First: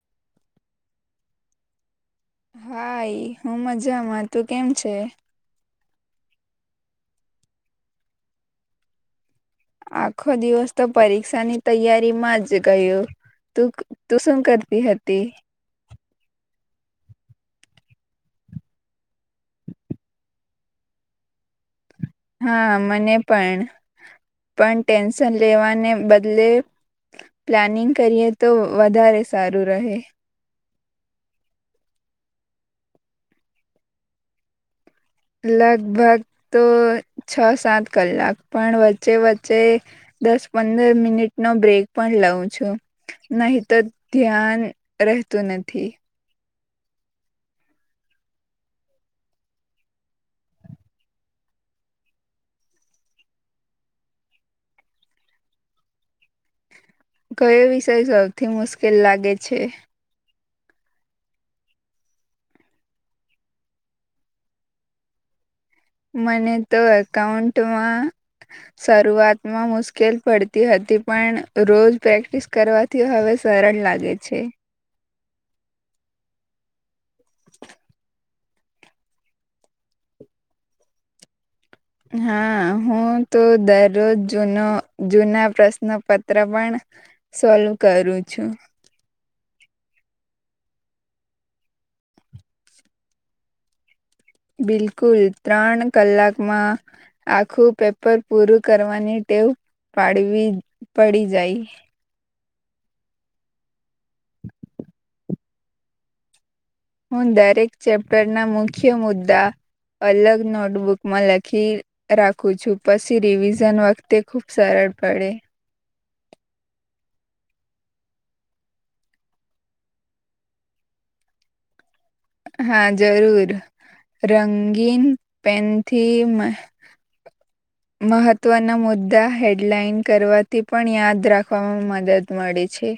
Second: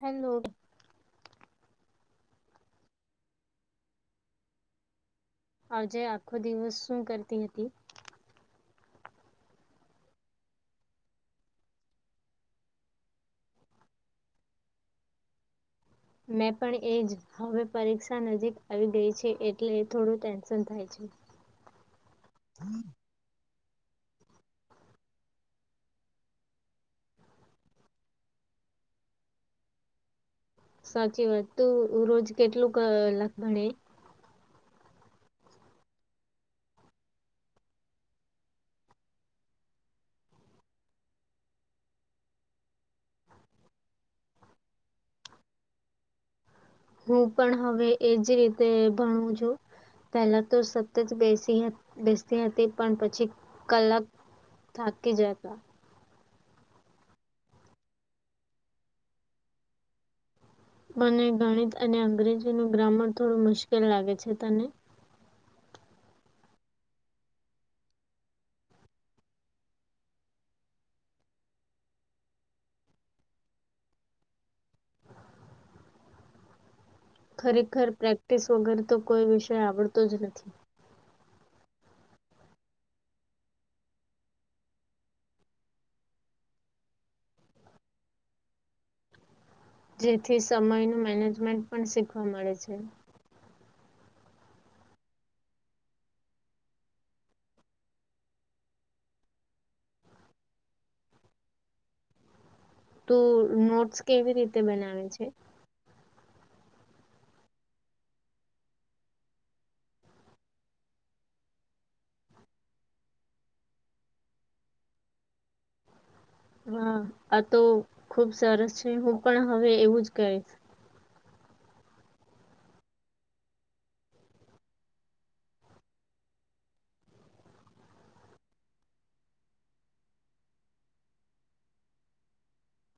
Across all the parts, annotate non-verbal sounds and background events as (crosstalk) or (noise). Hello hi હું મજામાં તું કેમ છે? આજે આખો દિવસ શું કરતી હતી? આખો દિવસ તો પરીક્ષાની તૈયારી માં જ ગયું. તું તું શું કરતી હતી હતી? મેં પણ એ જ હવે પરીક્ષા નજીક આવી ગઈ છે એટલે થોડું ટેન્શન થાય છે. (inaudible) હા મને પણ, પણ ટેન્શન લેવાને બદલે પ્લાનિંગ કરીએ તો વધારે સારું રહે. સાચી વાત તું રોજ કેટલું કલાક ભણેે? લગભગ તો છ સાત કલાક પણ વચ્ચે વચ્ચે દસ પંદર મિનિટ નો બ્રેક પણ લઉં છું. નહી તો ધ્યાન રહેતું નથી. હું પણ હવે એજ રીતે ભણું છું. પહેલા તો સતત બેસી બેસતી હતી પણ પછી કલાક થાકી જતા કયો વિષય સૌથી મુશ્કેલ લાગે છે? મને ગણિત અને અંગ્રેજી નુ ગ્રામર થોડું મુશ્કેલ લાગે છે, તને? મને તો એકાઉન્ટમાં શરૂઆતમાં મુશ્કેલ પડતી હતી પણ રોજ પ્રેક્ટિસ કરવા થી હવે સરળ લાગે છે. ખરેખર પ્રેક્ટિસ વગર તો કોઈ વિષય આવડતો જ નથી. હા હું તો દરરોજ જૂનો જૂના પ્રશ્નપત્ર પણ સોલ્વ કરું છું. જેથી સમય ન મેનેજમેન્ટ પણ શીખવા મળે છે. બિલકુલ ત્રણ કલાકમાં આખું પેપર પૂરું કરવાની ટેવ પાડવી પડી જાય. તો નોટ્સ કેવી રીતે બનાવે છે? હું દરેક ચેપ્ટર ના મુખ્ય મુદ્દા અલગ નોટબુકમાં લખી રાખું છું પછી રિવિઝન વખતે ખુબ સરળ પડે. હા આ તો ખુબ સરસ છે હું પણ હવે એવું જ કરીશ. હા જરૂર રંગીન પેનથી હ. મહત્વના મુદ્દા હેડલાઈન કરવાથી પણ યાદ રાખવામાં મદદ મળે છે.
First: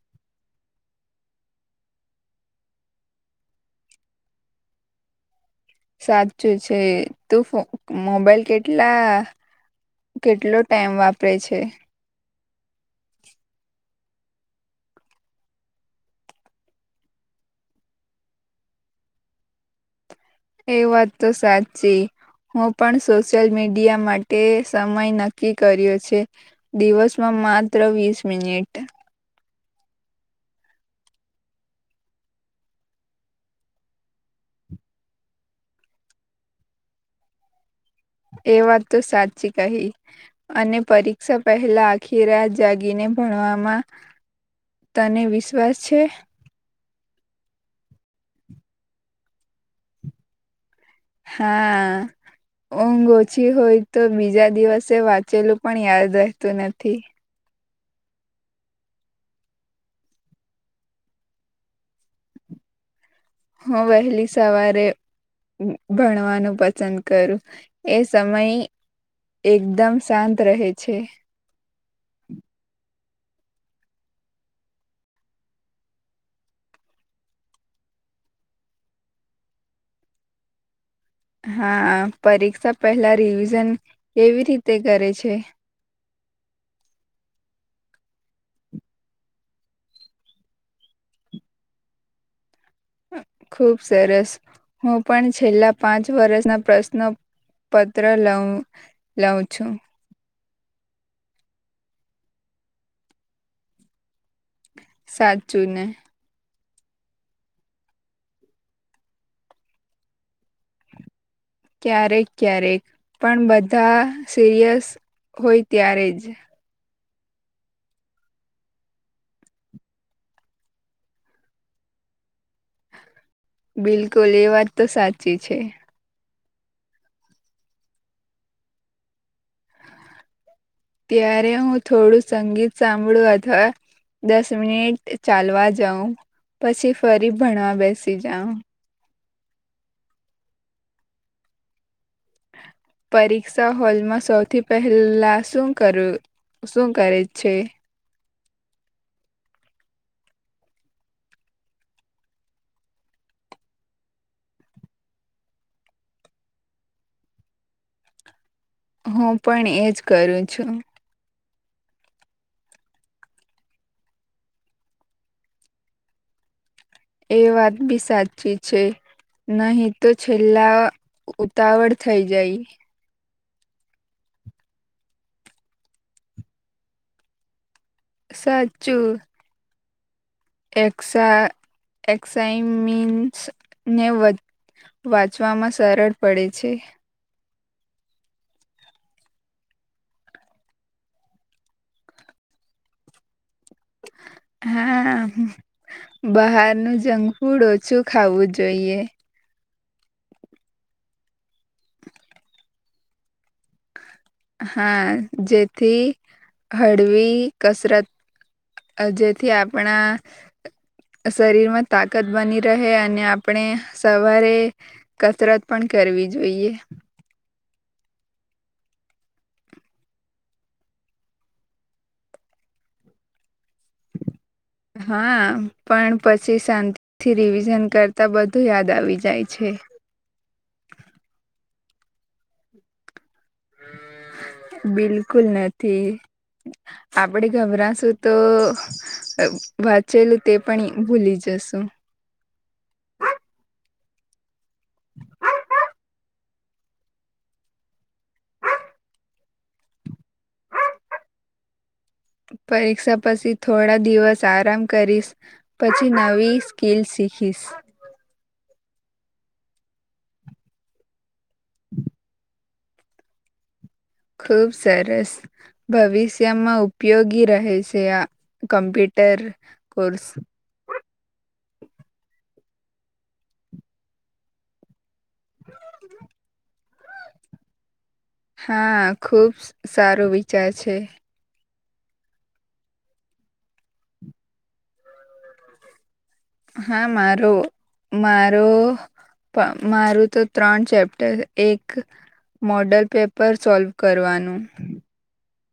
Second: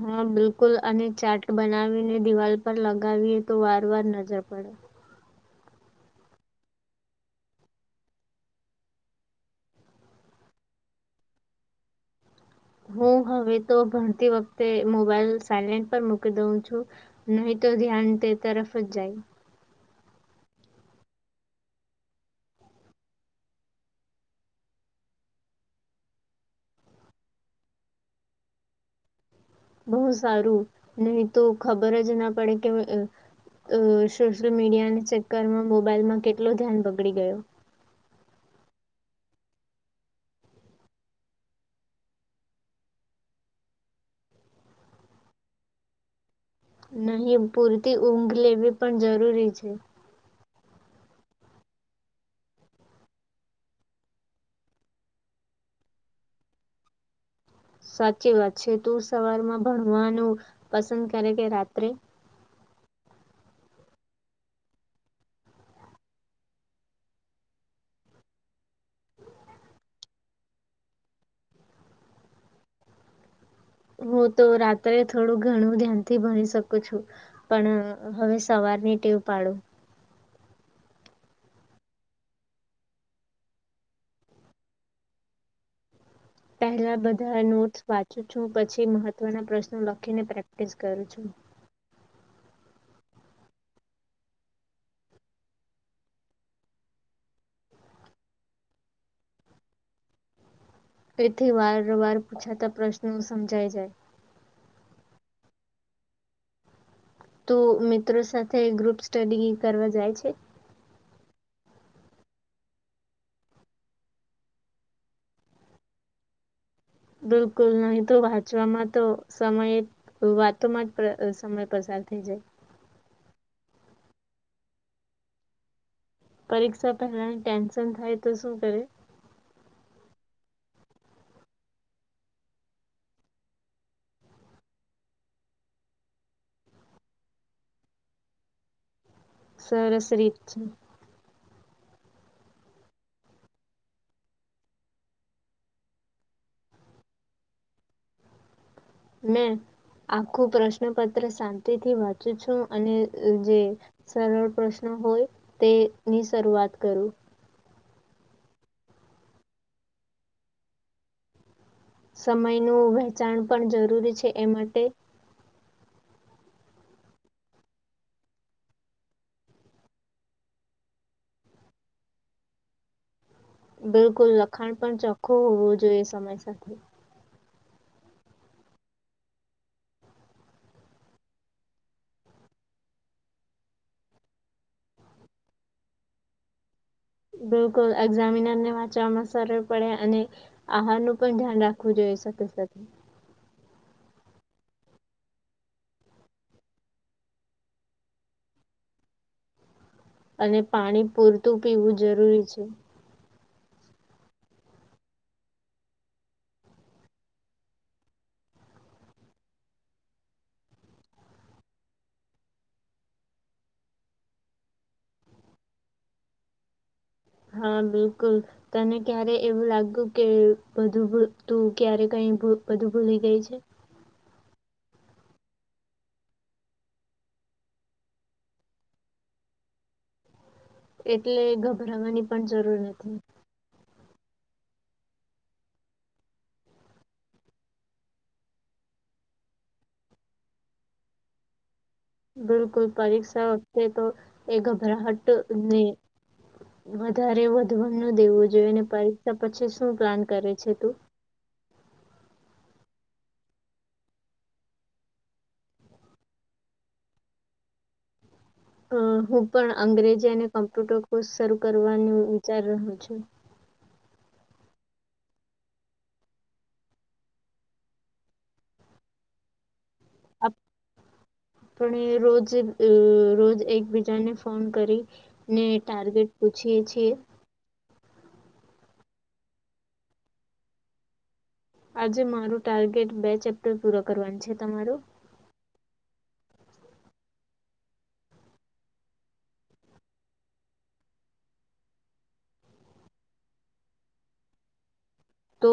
હા બિલકુલ અને ચાટ બનાવીને દિવાલ પર લગાવીએ તો વાર વાર નજર પડે. સાચું છે તું મોબાઈલ કેટલા કેટલો ટાઈમ વાપરે છે. હું હવે તો ભણતી વખતે મોબાઈલ સાયલેન્ટ પર મૂકી દઉં છું. નહી તો ધ્યાન તે તરફ જ જાય. એ વાત તો સાચી. હું પણ સોશિયલ મીડિયા માટે સમય નક્કી કર્યો છે. દિવસમાં માત્ર વીસ મિનિટ. બહુ સારું નહી તો ખબર જ ના પડે કે અ સોશિયલ મીડિયાના ચક્કરમાં મોબાઈલમાં કેટલો ધ્યાન પકડી ગયો. એ વાત તો સાચી કહી. અને પરીક્ષા પહેલા આખી રાત જાગીને ભણવામાં તને વિશ્વાસ છે. નહીં પૂરતી ઊંઘ લેવી પણ જરૂરી છે. હા. ઊંઘ ઓછી હોય તો બીજા દિવસે વાંચેલું પણ યાદ રહેતું નથી. સાચી વાત છે તું સવારમાં ભણવાનું પસંદ કરે કે રાત્રે. હું વહેલી સવારે ભણવાનું પસંદ કરું એ સમય એકદમ શાંત રહેે છે. હું તો રાત્રે થોડું ઘણું ધ્યાન થી ભણી શકું છું. પણ હવે સવારની ટેવ પાડો. હા પરીક્ષા પહેલા રિવિઝન કેવી રીતે કરે છે? પહેલા બધા નોટસ વાંચું છું પછી મહત્વના પ્રશ્નો લખીને પ્રેક્ટિસ કરું છું. ખુબ સરસ હું પણ છેલ્લા પાંચ વર્ષના પ્રશ્નો પત્ર લઉ લઉં છું. તેથી વારવાર પૂછાતા પ્રશ્નો સમજાય જાય. સાચું ને. તો મિત્રો સાથે ગ્રુપ સ્ટડી કરવા જાય છે. ક્યારેક ક્યારેક પણ બધા સિરિયસ હોય ત્યારે જ બિલકુલ નહી તો વાંચવામાં તો સમય વાતોમાં જ સમય પસાર થઈ જાય. બિલકુલ એ વાત તો સાચી છે. પરીક્ષા પહેલાની ટેન્શન થાય તો શું કરે? ત્યારે હું થોડું સંગીત સાંભળું અથવા દસ મિનિટ ચાલવા જાઉ પછી ફરી ભણવા બેસી જાઉ. સરસ રીત છે. પરીક્ષા હોલમાં સૌથી પહેલા શું કરું? શું કરે છે મેં આખું પ્રશ્નપત્ર શાંતિથી વાંચું છું અને જે સરળ પ્રશ્ન હોય તે ની શરૂઆત કરું હું પણ એજ કરું છું સમયનું વેચાણ પણ જરૂરી છે એ માટે એ વાત બી સાચી છે નહી તો છેલ્લા ઉતાવળ થઈ જાય બિલકુલ લખાણ પણ ચોખ્ખો હોવો જોઈએ સમય સાથે સાચું એસા એસઇમીન્સ ને વ વાંચવામાં સરળ પડે છે બિલકુલ એક્ઝામિનર ને વાંચવામાં સરળ પડે અને આહાર નું પણ ધ્યાન રાખવું જોઈએ સાથે સાથે હા બહારનું જંક ફૂડ ઓછું ખાવું જોઈએ અને પાણી પૂરતું પીવું જરૂરી છે હા જેથી હળવી કસરત જેથી આપણા શરીર માં તાકાત બની રહે અને આપણે સવારે કસરત પણ કરવી જોઈએ હા બિલકુલ તને ક્યારે એવું લાગ્યું કે બધું તું ક્યારે કઈ બધું ભૂલી ગઈ છે હા પણ પછી શાંતિ થી રિવિઝન કરતા બધું યાદ આવી જાય છે. એટલે ગભરાવાની પણ જરૂર નથી બિલકુલ નથી આપડે ગભરાશું તો વાંચેલું તે પણ ભૂલી જસુ બિલકુલ પરીક્ષા વખતે તો એ ઘબરાહટ ને વધારે વધવા ન દેવું જોઈએને પરીક્ષા પછી શું પ્લાન કરે છે તું? પરીક્ષા પછી થોડા દિવસ આરામ કરીશ પછી નવી સ્કીલ શીખીશ અ હું પણ અંગ્રેજી અને કોમ્પ્યુટર કોર્સ શરૂ કરવાનું વિચાર રહું છું. ખૂબ સરસ. ભવિષ્યમાં ઉપયોગી રહેશે આ કમ્પ્યુટર કોર્સ પણ રોજ અ રોજ એકબીજાને ફોન કરી ને ટાર્ગેટ પૂછીએ છીએ હા ખુબ સારો વિચાર છે આજે મારું ટાર્ગેટ બે ચેપ્ટર પૂરા કરવાનું છે, તમારું? હા મારું મારું પ મારું તો ત્રણ ચેપ્ટર એક મોડલ પેપર સોલ્વ કરવાનું તો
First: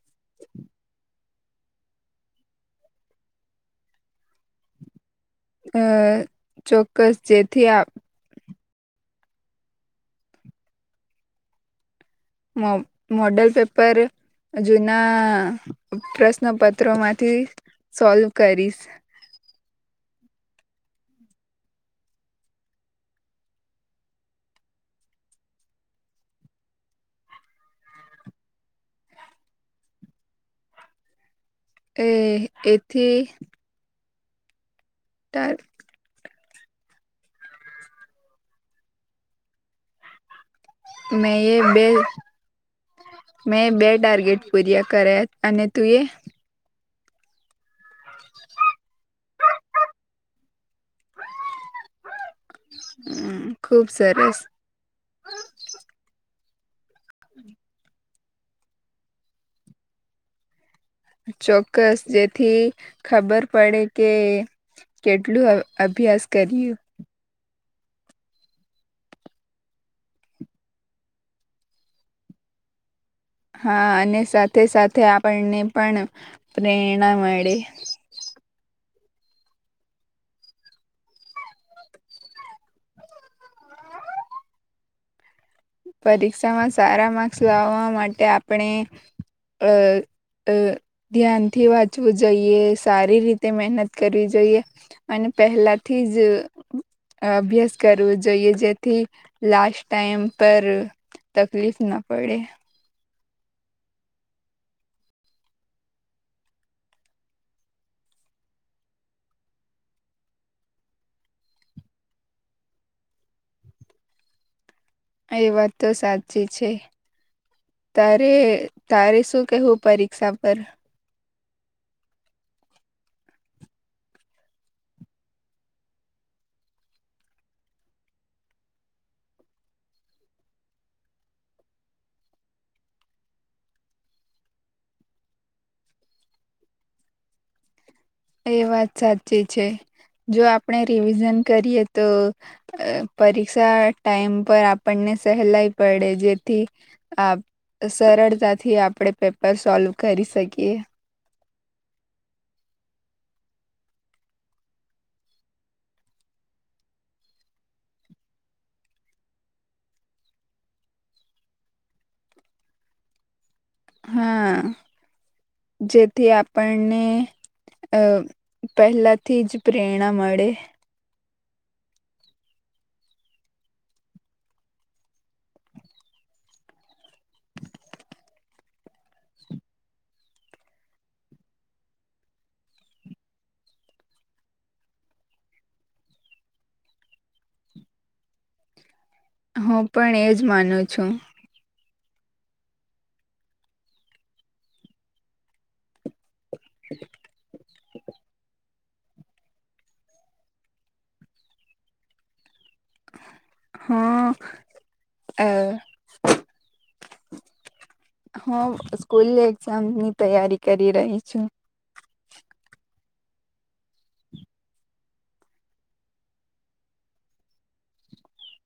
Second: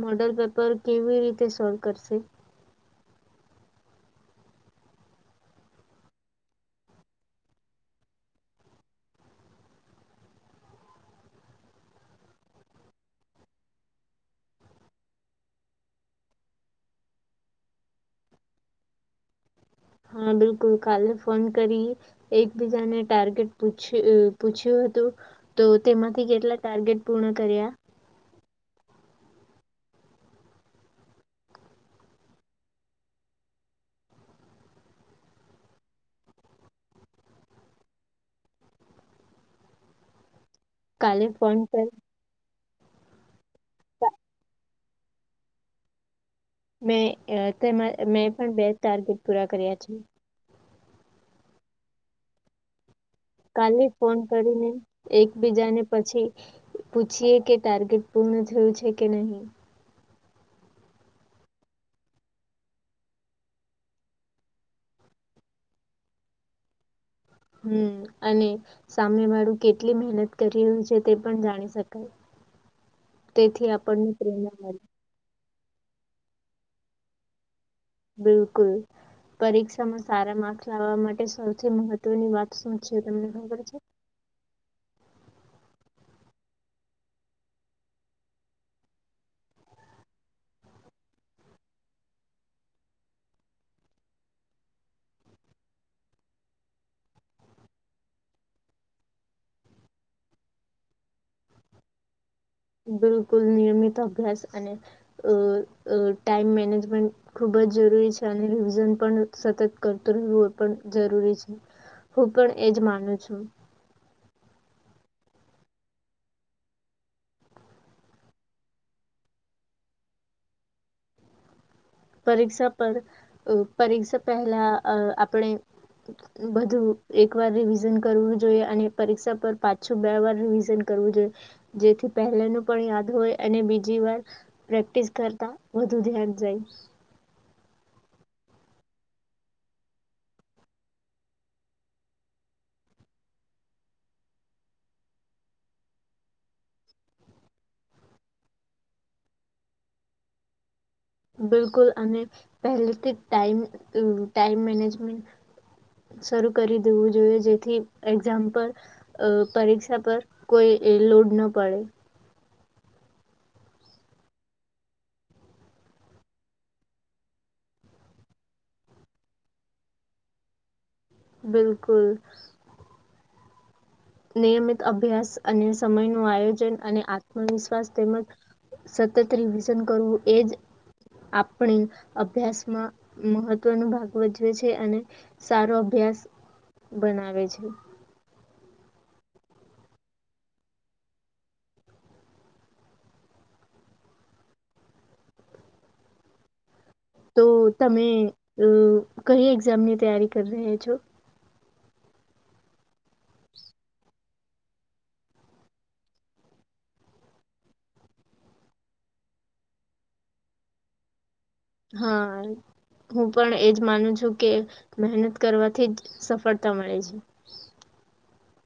મોડલ પેપર કેવી રીતે સોલ્વ કરશે? અ ચોક્કસ જેથી આપ મો મોડલ પેપર જુના પ્રશ્ન પત્રો માંથી સોલ્વ કરીશ હા બિલકુલ કાલ ફોન કરીએ એકબીજાને ટાર્ગેટ પૂછ્યું પૂછ્યું હતું તો તેમાંથી કેટલા ટાર્ગેટ પૂર્ણ કર્યા એ એથી તાર કાલે મે એ ફોન બે પર મેં બે ટાર્ગેટ પૂર્યા કર્યા, અને તું એ? મે અ તે મેં પણ બે ટાર્ગેટ પૂરા કર્યા છે. કાલે ખુબ ફોન સરસ કરીને એકબીજાને પછી પૂછીએ કે ટાર્ગેટ પૂર્ણ થયું છે કે નહીં. ચોક્કસ જેથી ખબર પડે કે કેટલું અ અભ્યાસ કરીયું. હમ્મ અને સામે વાળું કેટલી મહેનત કરી રહ્યું છે તે પણ જાણી શકાય. (inaudible) તેથી હા આપણને અને પ્રેરણા સાથે મળે સાથે આપણને પણ પ્રેરણા મળે. બિલકુલ. પરીક્ષામાં સારા માર્ક લાવવા માટે સૌથી મહત્વની વાત શુંછે તમને ખબર છે? પરીક્ષામાં સારા માર્ક્સ લાવવા માટે આપણે અ અ ધ્યાનથી વાંચવું જોઈએ સારી રીતે મહેનત કરવી જોઈએ. અને પહેલાથી જ અભ્યાસ કરવો જોઈએ જેથી લાસ્ટ ટાઈમ પર તકલીફ ના પડે. બિલકુલ નિયમિત અભ્યાસ અને ટાઈમ મેનેજમેન્ટ ખૂબ જ જરૂરી છે અને રિઝન પણ સતત કરતો રહેવું પણ જરૂરી છે. હું પણ એજ માનું છું. એ વાત તો સાચી છે. તારે તારે શું કેવું પરીક્ષા પર? પરીક્ષા પર પરીક્ષા પહેલા અ આપણે બધું એક વાર રિવિઝન કરવું જોઈએ અને પરીક્ષા પર પાંછ છું બે વાર રિવિઝન કરવું જોઈએ જેથી પહેલે ન પણ યાદ હોય અને બીજી વાર પ્રેક્ટિસ કરતા વધુ ધ્યાન જાય. એ વાત સાચી છે જો આપણે રિવિઝન કરીએ તો અ પરીક્ષા ટાઈમ પર આપણને સહેલાઈ પડે જેથી આપ સરળતાથી આપણે પેપર સોલ્વ કરી શકીએ. બિલકુલ અને પહેલેથી ટાઈમ ટાઈમ મેનેજમેન્ટ શરૂ કરી દેવું જોઈએ જેથી એક્ઝામ્પલ અ પરીક્ષા પર કોઈ લોડ ન પડે. હા જેથી આપણને અ પહેલાથી જ પ્રેરણા મળે. બિલકુલ. નિયમિત અભ્યાસ અને સમય ન આયોજન અને આત્મવિશ્વાસ તેમજ સતત રિવસન કરવું એજ આપણી અભ્યાસમાં મહત્વનો ભાગ વધજવે છે અને સારો અભ્યાસ બનાવે છે. હું પણ એજ માનું છું. હ. તો તમે અ કઈ એક્ઝામની તૈયારી કરી રહ્યા છો? હા એ હ સ્કૂલ એક્ઝામની તૈયારી કરી રહી છું. હા. હું પણ એજ માનું છું કે મહેનત કરવાથી જ સફળતા મળે છે.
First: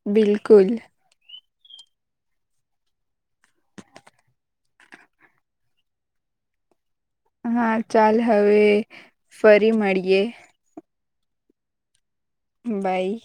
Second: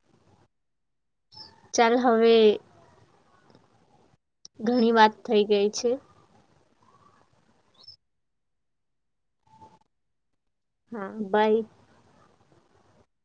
બિલકુલ. ચાલ હવે ઘણી વાત થઈ ગઈ છે. હા ચાલ હવે ફરી મળીએે. હા બાઈ મ બાઈ